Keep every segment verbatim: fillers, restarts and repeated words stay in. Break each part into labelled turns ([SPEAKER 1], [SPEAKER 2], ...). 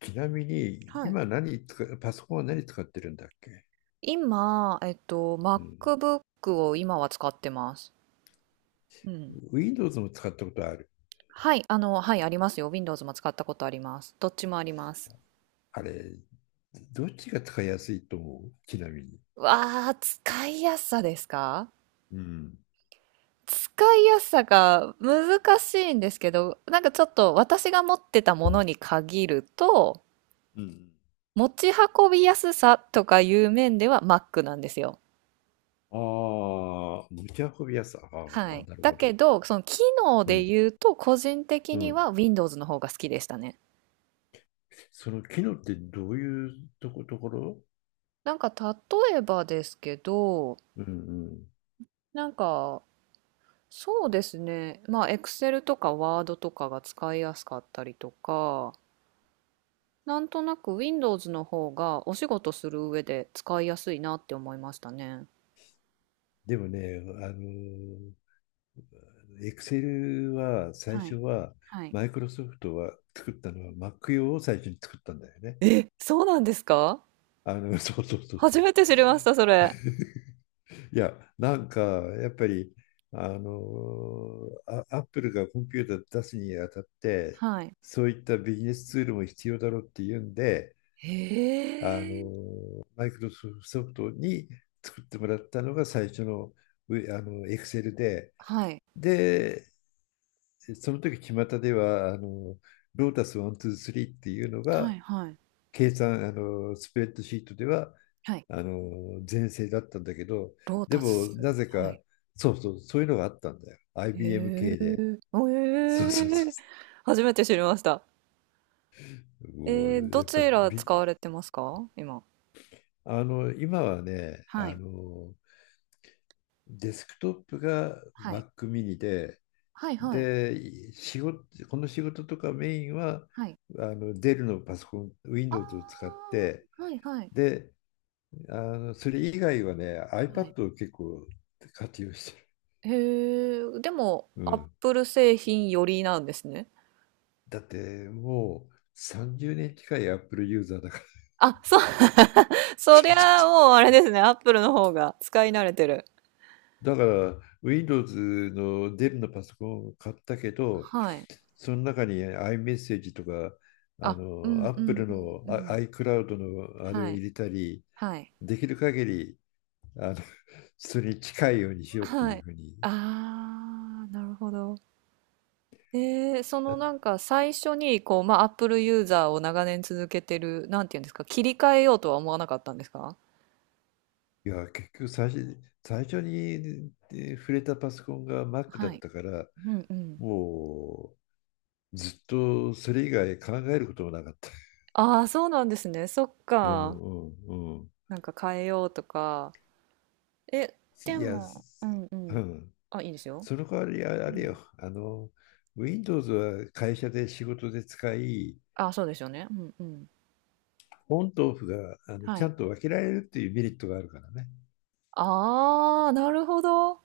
[SPEAKER 1] ちなみに、
[SPEAKER 2] はい。
[SPEAKER 1] 今何使う、パソコンは何使ってるんだっけ？
[SPEAKER 2] 今、えっと、
[SPEAKER 1] うん。
[SPEAKER 2] MacBook を今は使ってます。うん。
[SPEAKER 1] Windows も使ったことある？
[SPEAKER 2] はい、あの、はい、ありますよ。Windows も使ったことあります。どっちもあります。
[SPEAKER 1] あれ、どっちが使いやすいと思うちなみに？
[SPEAKER 2] わあ、使いやすさですか？
[SPEAKER 1] うん。
[SPEAKER 2] 使いやすさが難しいんですけど、なんかちょっと私が持ってたものに限ると、
[SPEAKER 1] うん。
[SPEAKER 2] 持ち運びやすさとかいう面では Mac なんですよ。
[SPEAKER 1] ああ、持ち運びやすさ。あ
[SPEAKER 2] は
[SPEAKER 1] あ、
[SPEAKER 2] い。
[SPEAKER 1] なる
[SPEAKER 2] だ
[SPEAKER 1] ほ
[SPEAKER 2] け
[SPEAKER 1] ど。
[SPEAKER 2] ど、その機能
[SPEAKER 1] う
[SPEAKER 2] で
[SPEAKER 1] ん。
[SPEAKER 2] 言うと、個人的
[SPEAKER 1] う
[SPEAKER 2] に
[SPEAKER 1] ん。
[SPEAKER 2] は Windows の方が好きでしたね。
[SPEAKER 1] その機能ってどういうとこ、ところ？
[SPEAKER 2] なんか例えばですけど、
[SPEAKER 1] うんうん。
[SPEAKER 2] なんかそうですね、まあ Excel とか Word とかが使いやすかったりとか、なんとなく Windows の方がお仕事する上で使いやすいなって思いましたね。
[SPEAKER 1] でもね、あの、Excel は最
[SPEAKER 2] は
[SPEAKER 1] 初
[SPEAKER 2] い。
[SPEAKER 1] は、
[SPEAKER 2] はい。
[SPEAKER 1] マイクロソフトは作ったのは Mac 用を最初に作ったんだよね。
[SPEAKER 2] え、そうなんですか？
[SPEAKER 1] あの、そうそうそうそ
[SPEAKER 2] 初
[SPEAKER 1] う
[SPEAKER 2] めて知りました、それ。
[SPEAKER 1] いや、なんか、やっぱり、あの、あアップルがコンピューター出すにあたって、
[SPEAKER 2] はい。
[SPEAKER 1] そういったビジネスツールも必要だろうっていうんで、
[SPEAKER 2] へ
[SPEAKER 1] あ
[SPEAKER 2] え。
[SPEAKER 1] の、マイクロソフトに作ってもらったのが最初の、うあの、エクセルで、
[SPEAKER 2] はい。
[SPEAKER 1] で、その時巷では、あの、ロータスいち、に、さんっていうの
[SPEAKER 2] はい。
[SPEAKER 1] が、
[SPEAKER 2] はい。
[SPEAKER 1] 計算、あの、スプレッドシートでは、
[SPEAKER 2] はい。
[SPEAKER 1] あの全盛だったんだけど、
[SPEAKER 2] ロー
[SPEAKER 1] で
[SPEAKER 2] タ
[SPEAKER 1] も
[SPEAKER 2] ス。
[SPEAKER 1] なぜ
[SPEAKER 2] は
[SPEAKER 1] か、
[SPEAKER 2] い。
[SPEAKER 1] そうそう、そういうのがあったんだよ。
[SPEAKER 2] へ
[SPEAKER 1] アイビーエム
[SPEAKER 2] え。
[SPEAKER 1] 系で。そうそう
[SPEAKER 2] え
[SPEAKER 1] そ
[SPEAKER 2] え。初めて知りました。
[SPEAKER 1] う。も
[SPEAKER 2] えー、
[SPEAKER 1] う
[SPEAKER 2] ど
[SPEAKER 1] やっぱり
[SPEAKER 2] ちら
[SPEAKER 1] び、
[SPEAKER 2] 使われてますか今？
[SPEAKER 1] あの、今はね、
[SPEAKER 2] は
[SPEAKER 1] あ
[SPEAKER 2] い。
[SPEAKER 1] の、デスクトップが
[SPEAKER 2] はい。
[SPEAKER 1] Mac mini で、
[SPEAKER 2] はいはい。
[SPEAKER 1] で、仕事、この仕事とかメインは、
[SPEAKER 2] はい。
[SPEAKER 1] あの、デルのパソコン、
[SPEAKER 2] あ
[SPEAKER 1] Windows を使って、
[SPEAKER 2] あ、はいはい。
[SPEAKER 1] で、あの、それ以外はね、
[SPEAKER 2] はい。
[SPEAKER 1] iPad を結構活用してる。
[SPEAKER 2] へえ、でも、
[SPEAKER 1] う
[SPEAKER 2] アッ
[SPEAKER 1] ん。
[SPEAKER 2] プル製品よりなんですね。
[SPEAKER 1] だってもうさんじゅうねん近い Apple ユーザーだから。
[SPEAKER 2] あ、そう。そ
[SPEAKER 1] ちょ
[SPEAKER 2] り
[SPEAKER 1] そ
[SPEAKER 2] ゃ
[SPEAKER 1] う。
[SPEAKER 2] もうあれですね、アップルの方が使い慣れてる。
[SPEAKER 1] だから Windows のデルのパソコンを買ったけど、
[SPEAKER 2] はい。
[SPEAKER 1] その中に iMessage とかあ
[SPEAKER 2] あ、うん
[SPEAKER 1] の
[SPEAKER 2] うん
[SPEAKER 1] Apple
[SPEAKER 2] う
[SPEAKER 1] の
[SPEAKER 2] んうん。
[SPEAKER 1] iCloud のあれ
[SPEAKER 2] は
[SPEAKER 1] を
[SPEAKER 2] い。
[SPEAKER 1] 入れたり、
[SPEAKER 2] はい。
[SPEAKER 1] できる限りあのそれに近いようにしようって
[SPEAKER 2] は
[SPEAKER 1] いう
[SPEAKER 2] い。
[SPEAKER 1] ふうに。
[SPEAKER 2] ああ、なるほど。えー、そ
[SPEAKER 1] い
[SPEAKER 2] のなんか最初にこう、まあ、Apple ユーザーを長年続けてる、なんていうんですか、切り替えようとは思わなかったんですか？
[SPEAKER 1] や、結局最初、最初に触れたパソコンが Mac だ
[SPEAKER 2] は
[SPEAKER 1] っ
[SPEAKER 2] い。
[SPEAKER 1] たから、
[SPEAKER 2] うんうん。
[SPEAKER 1] もうずっとそれ以外考えることもなかった。
[SPEAKER 2] ああ、そうなんですね。そっ
[SPEAKER 1] うん
[SPEAKER 2] か。
[SPEAKER 1] うんうん。
[SPEAKER 2] なんか変えようとか。え、で
[SPEAKER 1] いや、
[SPEAKER 2] も、う
[SPEAKER 1] す
[SPEAKER 2] んう
[SPEAKER 1] う
[SPEAKER 2] ん。
[SPEAKER 1] ん。
[SPEAKER 2] あ、いいですよ。
[SPEAKER 1] その代わりあ
[SPEAKER 2] う
[SPEAKER 1] あれ
[SPEAKER 2] ん。
[SPEAKER 1] よ、あの、Windows は会社で仕事で使い、
[SPEAKER 2] あ、そうですよね。うんうん。
[SPEAKER 1] オンとオフがあの
[SPEAKER 2] は
[SPEAKER 1] ちゃ
[SPEAKER 2] い。
[SPEAKER 1] んと分けられるっていうメリットがあるからね。
[SPEAKER 2] ああ、なるほど。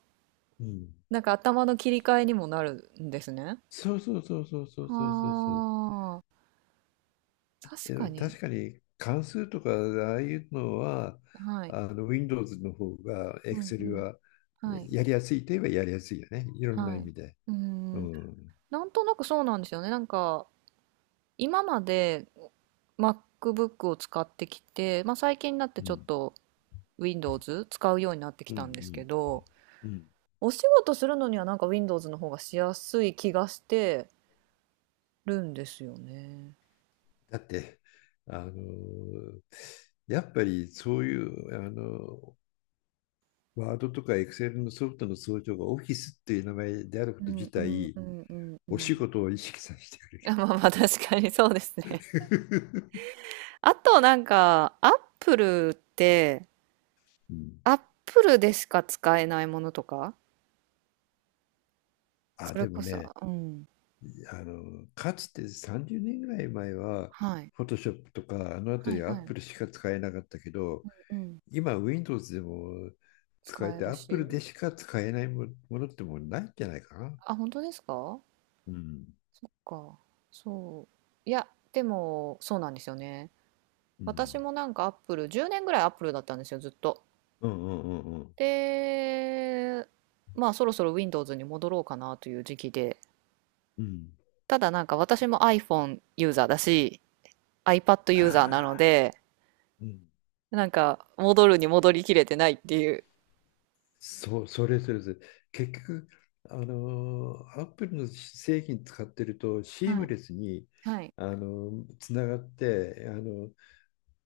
[SPEAKER 1] うん。
[SPEAKER 2] なんか頭の切り替えにもなるんですね。
[SPEAKER 1] そうそうそうそうそうそうそうそう。
[SPEAKER 2] はあ、確か
[SPEAKER 1] で、
[SPEAKER 2] に。
[SPEAKER 1] 確かに関数とかああいうのは、
[SPEAKER 2] はい。
[SPEAKER 1] あの Windows の方が
[SPEAKER 2] うんう
[SPEAKER 1] Excel
[SPEAKER 2] ん。
[SPEAKER 1] は
[SPEAKER 2] はい。
[SPEAKER 1] やりやすいといえばやりやすいよね。いろんな
[SPEAKER 2] は
[SPEAKER 1] 意
[SPEAKER 2] い。
[SPEAKER 1] 味で。
[SPEAKER 2] うー
[SPEAKER 1] う
[SPEAKER 2] ん。
[SPEAKER 1] ん。
[SPEAKER 2] なんとなくそうなんですよね。なんか、今まで MacBook を使ってきて、まあ最近になって
[SPEAKER 1] う
[SPEAKER 2] ちょっ
[SPEAKER 1] ん。
[SPEAKER 2] と Windows 使うようになってき
[SPEAKER 1] うん。
[SPEAKER 2] たん
[SPEAKER 1] う
[SPEAKER 2] ですけど、
[SPEAKER 1] ん。うん
[SPEAKER 2] お仕事するのにはなんか Windows の方がしやすい気がしてるんですよね。
[SPEAKER 1] だってあのやっぱりそういうあのワードとかエクセルのソフトの総称がオフィスっていう名前であるこ
[SPEAKER 2] う
[SPEAKER 1] と
[SPEAKER 2] ん
[SPEAKER 1] 自
[SPEAKER 2] うん
[SPEAKER 1] 体
[SPEAKER 2] うんうんう
[SPEAKER 1] お仕
[SPEAKER 2] ん。
[SPEAKER 1] 事を意識させてくれ る。
[SPEAKER 2] あまあまあ確かにそうですね。あとなんか、アップルって、
[SPEAKER 1] うん。
[SPEAKER 2] アップルでしか使えないものとか、
[SPEAKER 1] あ
[SPEAKER 2] それ
[SPEAKER 1] でも
[SPEAKER 2] こそ、
[SPEAKER 1] ね
[SPEAKER 2] うん。
[SPEAKER 1] あのかつてさんじゅうねんぐらい前は
[SPEAKER 2] はい。
[SPEAKER 1] フォトショップとかあのあた
[SPEAKER 2] はい
[SPEAKER 1] りア
[SPEAKER 2] は
[SPEAKER 1] ッ
[SPEAKER 2] い。
[SPEAKER 1] プルしか使えなかったけど
[SPEAKER 2] うん。
[SPEAKER 1] 今 Windows でも使
[SPEAKER 2] 使
[SPEAKER 1] え
[SPEAKER 2] え
[SPEAKER 1] て
[SPEAKER 2] る
[SPEAKER 1] アップ
[SPEAKER 2] し。
[SPEAKER 1] ルでしか使えないものってもうないんじゃないかな。
[SPEAKER 2] あ、本当ですか
[SPEAKER 1] うん、
[SPEAKER 2] か？そう。いや、でも、そうなんですよね。
[SPEAKER 1] う
[SPEAKER 2] 私
[SPEAKER 1] ん、
[SPEAKER 2] もなんかアップル、じゅうねんぐらいアップルだったんですよ、ずっと。
[SPEAKER 1] うんうんうん
[SPEAKER 2] で、まあ、そろそろ Windows に戻ろうかなという時期で。
[SPEAKER 1] うん。
[SPEAKER 2] ただなんか私も iPhone ユーザーだし、iPad ユーザーな
[SPEAKER 1] あ
[SPEAKER 2] の
[SPEAKER 1] あ、
[SPEAKER 2] で、
[SPEAKER 1] うん。
[SPEAKER 2] なんか戻るに戻りきれてないっていう。
[SPEAKER 1] そう、それそれそれ。結局、あのー、アップルの製品使ってると、シー
[SPEAKER 2] は
[SPEAKER 1] ム
[SPEAKER 2] い、
[SPEAKER 1] レスに、
[SPEAKER 2] はい、
[SPEAKER 1] あのー、つながって、あの、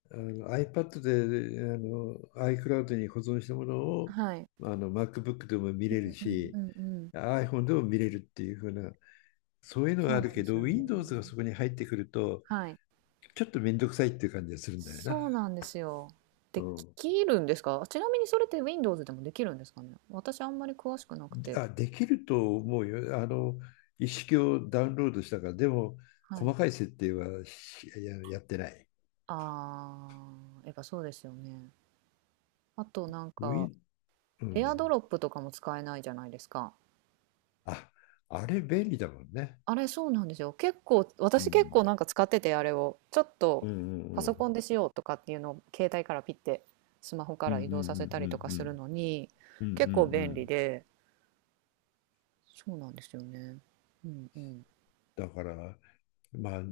[SPEAKER 1] あの iPad で、あの、iCloud に保存したものを、
[SPEAKER 2] はい。
[SPEAKER 1] あの、MacBook でも見
[SPEAKER 2] う
[SPEAKER 1] れる
[SPEAKER 2] んうんう
[SPEAKER 1] し、
[SPEAKER 2] んうん。
[SPEAKER 1] iPhone でも見れるっていう風な、そういうのが
[SPEAKER 2] そう
[SPEAKER 1] あ
[SPEAKER 2] な
[SPEAKER 1] る
[SPEAKER 2] んで
[SPEAKER 1] け
[SPEAKER 2] す
[SPEAKER 1] ど、
[SPEAKER 2] よね。
[SPEAKER 1] Windows がそこに入ってくると、
[SPEAKER 2] はい。
[SPEAKER 1] ちょっとめんどくさいっていう感じがするんだよな。
[SPEAKER 2] そうなんですよ。
[SPEAKER 1] う
[SPEAKER 2] で
[SPEAKER 1] ん。
[SPEAKER 2] きるんですか？ちなみにそれって Windows でもできるんですかね？私あんまり詳しくなくて。
[SPEAKER 1] あ、できると思うよ。あの、一式をダウンロードしたから、でも、
[SPEAKER 2] は
[SPEAKER 1] 細
[SPEAKER 2] い。
[SPEAKER 1] かい設定はしや、やってない。
[SPEAKER 2] あー、やっぱそうですよね。あとなん
[SPEAKER 1] ウィ
[SPEAKER 2] か、
[SPEAKER 1] ン、うん。
[SPEAKER 2] AirDrop とかも使えないじゃないですか。
[SPEAKER 1] あ、あれ便利だもんね。
[SPEAKER 2] あれそうなんですよ。結構、
[SPEAKER 1] う
[SPEAKER 2] 私結
[SPEAKER 1] ん。
[SPEAKER 2] 構なんか使ってて、あれを。ちょっ
[SPEAKER 1] う
[SPEAKER 2] と
[SPEAKER 1] んう
[SPEAKER 2] パ
[SPEAKER 1] んう
[SPEAKER 2] ソコ
[SPEAKER 1] ん。
[SPEAKER 2] ンでしようとかっていうのを携帯からピッてスマホか
[SPEAKER 1] うんう
[SPEAKER 2] ら
[SPEAKER 1] ん
[SPEAKER 2] 移
[SPEAKER 1] う
[SPEAKER 2] 動させたりと
[SPEAKER 1] ん
[SPEAKER 2] か
[SPEAKER 1] うんう
[SPEAKER 2] する
[SPEAKER 1] ん。
[SPEAKER 2] のに、
[SPEAKER 1] うんう
[SPEAKER 2] 結構
[SPEAKER 1] んう
[SPEAKER 2] 便利
[SPEAKER 1] ん。
[SPEAKER 2] で。そうなんですよね。うんうん。
[SPEAKER 1] だから、まあ、あ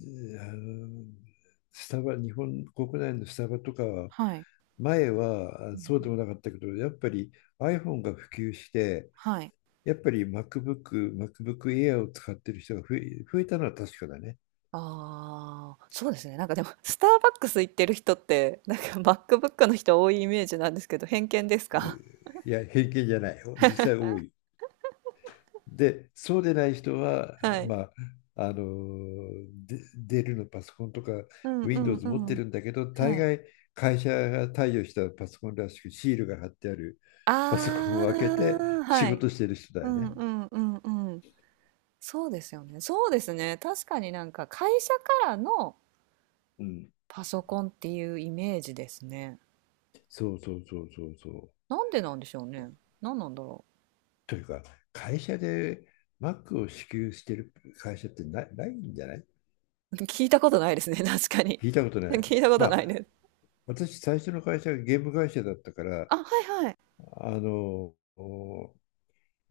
[SPEAKER 1] の、スタバ、日本国内のスタバとかは、
[SPEAKER 2] はい。
[SPEAKER 1] 前は
[SPEAKER 2] う
[SPEAKER 1] あ
[SPEAKER 2] ん
[SPEAKER 1] そ
[SPEAKER 2] う
[SPEAKER 1] うでも
[SPEAKER 2] ん
[SPEAKER 1] なかったけど、やっぱり iPhone が普及して、
[SPEAKER 2] はい。
[SPEAKER 1] やっぱり MacBook、MacBook Air を使ってる人が増え、増えたのは確かだね。
[SPEAKER 2] ああ、そうですね。なんかでも、スターバックス行ってる人って、なんか MacBook の人多いイメージなんですけど、偏見ですか？
[SPEAKER 1] いや、偏見じゃない。実際 多い。で、そうでない人は、
[SPEAKER 2] はい。
[SPEAKER 1] まあ、あの、でデルのパソコンとか
[SPEAKER 2] うんうん
[SPEAKER 1] Windows 持っ
[SPEAKER 2] う
[SPEAKER 1] て
[SPEAKER 2] ん。
[SPEAKER 1] るんだけど、大
[SPEAKER 2] はい。
[SPEAKER 1] 概会社が貸与したパソコンらしくシールが貼ってあるパソコン
[SPEAKER 2] あ
[SPEAKER 1] を開けて
[SPEAKER 2] あ、
[SPEAKER 1] 仕
[SPEAKER 2] はい。
[SPEAKER 1] 事してる人だ
[SPEAKER 2] う
[SPEAKER 1] よ
[SPEAKER 2] ん
[SPEAKER 1] ね。
[SPEAKER 2] うんうんうん。そうですよね。そうですね。確かになんか会社からの
[SPEAKER 1] うん。
[SPEAKER 2] パソコンっていうイメージですね。
[SPEAKER 1] そうそうそうそうそう。
[SPEAKER 2] なんでなんでしょうね。なんなんだろ
[SPEAKER 1] というか、会社で Mac を支給してる会社ってな、ないんじゃない？
[SPEAKER 2] う。聞いたことないですね。確かに。
[SPEAKER 1] 聞いたこと な
[SPEAKER 2] 聞
[SPEAKER 1] い。
[SPEAKER 2] いたこ
[SPEAKER 1] ま
[SPEAKER 2] と
[SPEAKER 1] あ、
[SPEAKER 2] ないです。
[SPEAKER 1] 私、最初の会社がゲーム会社だったから、
[SPEAKER 2] あ、はいはい。
[SPEAKER 1] あの、お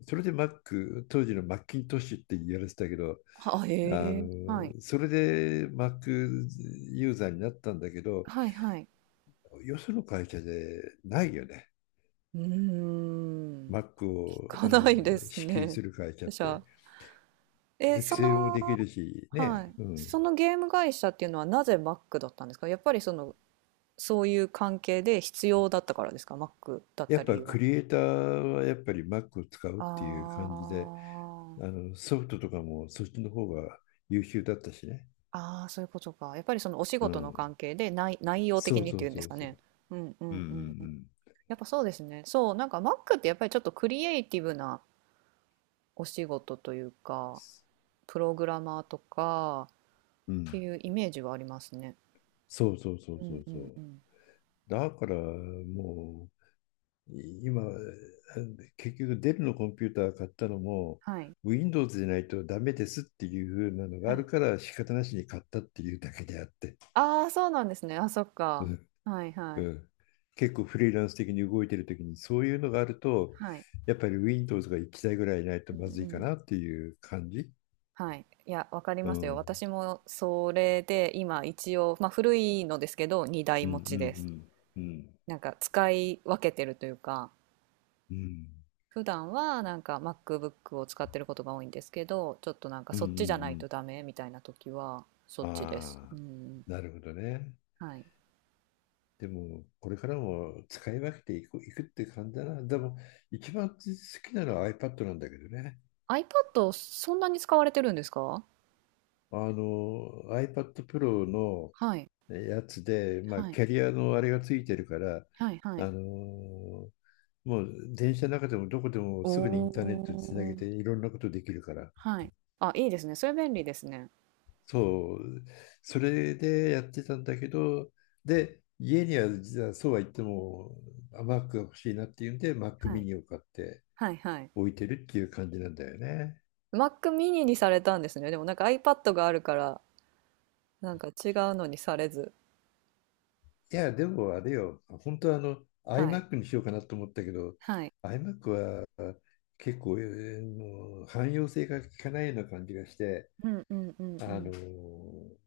[SPEAKER 1] それで Mac、当時のマッキントッシュって言われてたけど、
[SPEAKER 2] あ、へ
[SPEAKER 1] あ
[SPEAKER 2] え。はい。
[SPEAKER 1] の、それで Mac ユーザーになったんだけど、
[SPEAKER 2] はいはい。
[SPEAKER 1] よその会社でないよね。
[SPEAKER 2] うーん。
[SPEAKER 1] Mac
[SPEAKER 2] 聞
[SPEAKER 1] を、
[SPEAKER 2] か
[SPEAKER 1] あ
[SPEAKER 2] ないで
[SPEAKER 1] の、
[SPEAKER 2] す
[SPEAKER 1] 支給
[SPEAKER 2] ね。
[SPEAKER 1] する会社 っ
[SPEAKER 2] じゃ
[SPEAKER 1] て。
[SPEAKER 2] あ、え、そ
[SPEAKER 1] Excel もでき
[SPEAKER 2] の、
[SPEAKER 1] るし、
[SPEAKER 2] は
[SPEAKER 1] ね。
[SPEAKER 2] い。
[SPEAKER 1] うん。
[SPEAKER 2] そのゲーム会社っていうのはなぜ Mac だったんですか？やっぱりその、そういう関係で必要だったからですか？ Mac だっ
[SPEAKER 1] や
[SPEAKER 2] た
[SPEAKER 1] っ
[SPEAKER 2] 理
[SPEAKER 1] ぱ
[SPEAKER 2] 由は。
[SPEAKER 1] クリエイターはやっぱり Mac を使う
[SPEAKER 2] あ
[SPEAKER 1] っていう感じで、あ
[SPEAKER 2] ー
[SPEAKER 1] の、ソフトとかもそっちの方が優秀だったしね。
[SPEAKER 2] あー、そういうことか。やっぱりそのお仕
[SPEAKER 1] う
[SPEAKER 2] 事の
[SPEAKER 1] ん。
[SPEAKER 2] 関係で内、内容
[SPEAKER 1] そ
[SPEAKER 2] 的
[SPEAKER 1] う
[SPEAKER 2] にっ
[SPEAKER 1] そ
[SPEAKER 2] て
[SPEAKER 1] う
[SPEAKER 2] いうん
[SPEAKER 1] そ
[SPEAKER 2] です
[SPEAKER 1] う
[SPEAKER 2] か
[SPEAKER 1] そ
[SPEAKER 2] ね。
[SPEAKER 1] う。
[SPEAKER 2] うんう
[SPEAKER 1] うんう
[SPEAKER 2] んうんうん。
[SPEAKER 1] ん
[SPEAKER 2] やっぱそうですね。そう、なんか Mac ってやっぱりちょっとクリエイティブなお仕事というか、プログラマーとか、
[SPEAKER 1] うん。うん。
[SPEAKER 2] ていうイメージはありますね。
[SPEAKER 1] そうそうそう
[SPEAKER 2] う
[SPEAKER 1] そ
[SPEAKER 2] ん
[SPEAKER 1] う
[SPEAKER 2] う
[SPEAKER 1] そ
[SPEAKER 2] んう
[SPEAKER 1] う。
[SPEAKER 2] ん。
[SPEAKER 1] だからもう、い今、結局デルのコンピューター買ったのも、
[SPEAKER 2] はい、
[SPEAKER 1] Windows でないとダメですっていう風なのがあ
[SPEAKER 2] は
[SPEAKER 1] る
[SPEAKER 2] い。
[SPEAKER 1] から仕方なしに買ったっていうだけであって。
[SPEAKER 2] ああ、そうなんですね。あ、そっ
[SPEAKER 1] う
[SPEAKER 2] か。
[SPEAKER 1] ん
[SPEAKER 2] はいは
[SPEAKER 1] う
[SPEAKER 2] い。
[SPEAKER 1] ん。結構フリーランス的に動いてる時にそういうのがあると
[SPEAKER 2] はい。
[SPEAKER 1] やっぱり Windows がいちだいぐらいないと
[SPEAKER 2] う
[SPEAKER 1] まずい
[SPEAKER 2] ん
[SPEAKER 1] か
[SPEAKER 2] うん。
[SPEAKER 1] なっていう感じ。
[SPEAKER 2] はい。いや、わかり
[SPEAKER 1] う
[SPEAKER 2] ますよ。
[SPEAKER 1] ん。
[SPEAKER 2] 私もそれで今一応、まあ古いのですけど、にだい
[SPEAKER 1] うんう
[SPEAKER 2] 持ちです。
[SPEAKER 1] んうん。うん。
[SPEAKER 2] なんか使い分けてるというか、
[SPEAKER 1] う
[SPEAKER 2] 普段はなんか MacBook を使ってることが多いんですけど、ちょっとなんか
[SPEAKER 1] んう
[SPEAKER 2] そっちじゃない
[SPEAKER 1] ん
[SPEAKER 2] とダメみたいな時はそ
[SPEAKER 1] う
[SPEAKER 2] っ
[SPEAKER 1] ん。
[SPEAKER 2] ちです。
[SPEAKER 1] あ
[SPEAKER 2] う
[SPEAKER 1] あ、
[SPEAKER 2] ん。
[SPEAKER 1] なるほどね。
[SPEAKER 2] はい。
[SPEAKER 1] でも、これからも使い分けていく、いくって感じだな。でも、一番好きなのは iPad なんだけどね。
[SPEAKER 2] iPad そんなに使われてるんですか？
[SPEAKER 1] あの、iPad Pro の
[SPEAKER 2] はい。
[SPEAKER 1] やつで、まあ、
[SPEAKER 2] はい。
[SPEAKER 1] キャリアのあれがついてるから、
[SPEAKER 2] はいはい。
[SPEAKER 1] あのもう電車の中でもどこでも
[SPEAKER 2] お
[SPEAKER 1] すぐにインターネットつなげ
[SPEAKER 2] お。
[SPEAKER 1] ていろんなことできるから、
[SPEAKER 2] はい。あ、いいですね。それ便利ですね。
[SPEAKER 1] そう、それでやってたんだけど、で、家には実はそうは言っても、あ Mac が欲しいなっていうんで、Mac
[SPEAKER 2] はい。
[SPEAKER 1] mini を買って
[SPEAKER 2] はいはい。
[SPEAKER 1] 置いてるっていう感じなんだよね。
[SPEAKER 2] Mac mini にされたんですね。でもなんか iPad があるから、なんか違うのにされず。
[SPEAKER 1] いや、でもあれよ、本当はあの
[SPEAKER 2] はい。
[SPEAKER 1] iMac にしようかなと思ったけど、
[SPEAKER 2] はい。
[SPEAKER 1] iMac は結構、えーもう汎用性が効かないような感じがして、
[SPEAKER 2] うんうんうんう
[SPEAKER 1] あの、
[SPEAKER 2] ん。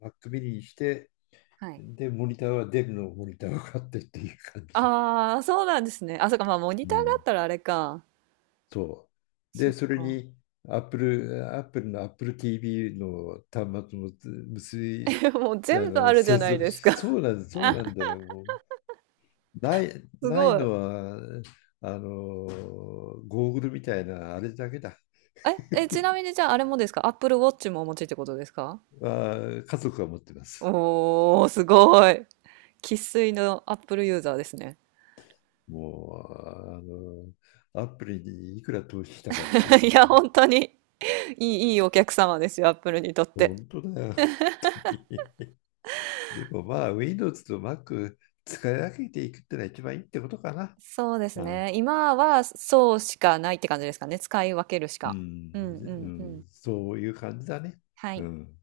[SPEAKER 1] Mac mini にして、
[SPEAKER 2] はい。
[SPEAKER 1] で、モニターはデルのモニターを買ってっていう感じで。
[SPEAKER 2] ああ、そうなんですね。あ、そっか、まあモニ
[SPEAKER 1] う
[SPEAKER 2] ターがあっ
[SPEAKER 1] ん
[SPEAKER 2] たらあれか。
[SPEAKER 1] そう。
[SPEAKER 2] そ
[SPEAKER 1] で、
[SPEAKER 2] っ
[SPEAKER 1] それ
[SPEAKER 2] か。
[SPEAKER 1] に Apple、Apple の Apple ティーブイ の端末も結び、
[SPEAKER 2] もう
[SPEAKER 1] あ
[SPEAKER 2] 全部あ
[SPEAKER 1] の
[SPEAKER 2] るじゃ
[SPEAKER 1] 接
[SPEAKER 2] ない
[SPEAKER 1] 続
[SPEAKER 2] です
[SPEAKER 1] し、
[SPEAKER 2] か。
[SPEAKER 1] そうなんだ、そう なんだよ。もうない、
[SPEAKER 2] す
[SPEAKER 1] ない
[SPEAKER 2] ごい。
[SPEAKER 1] のは、あの、ゴーグルみたいなあれだけだ。
[SPEAKER 2] え、え、ちなみにじゃああれもですか？ Apple Watch もお持ちってことですか？
[SPEAKER 1] あ、家族が持ってます。
[SPEAKER 2] おー、すごい。生粋の Apple ユーザーですね。
[SPEAKER 1] もう、あの、ア p p にいくら投資したかってい う
[SPEAKER 2] い
[SPEAKER 1] 感
[SPEAKER 2] や、
[SPEAKER 1] じ。
[SPEAKER 2] 本当にいい、いいお客様ですよ、アップルにとって。
[SPEAKER 1] 本当だよ。でもまあ、Windows と Mac 使い分けていくってのは一番いいってことかな。
[SPEAKER 2] そうです
[SPEAKER 1] あ
[SPEAKER 2] ね。今はそうしかないって感じですかね。使い分けるし
[SPEAKER 1] う
[SPEAKER 2] か。
[SPEAKER 1] ん、
[SPEAKER 2] うんう
[SPEAKER 1] う
[SPEAKER 2] んうん。
[SPEAKER 1] ん、そういう感じだね。
[SPEAKER 2] は
[SPEAKER 1] う
[SPEAKER 2] い。
[SPEAKER 1] ん。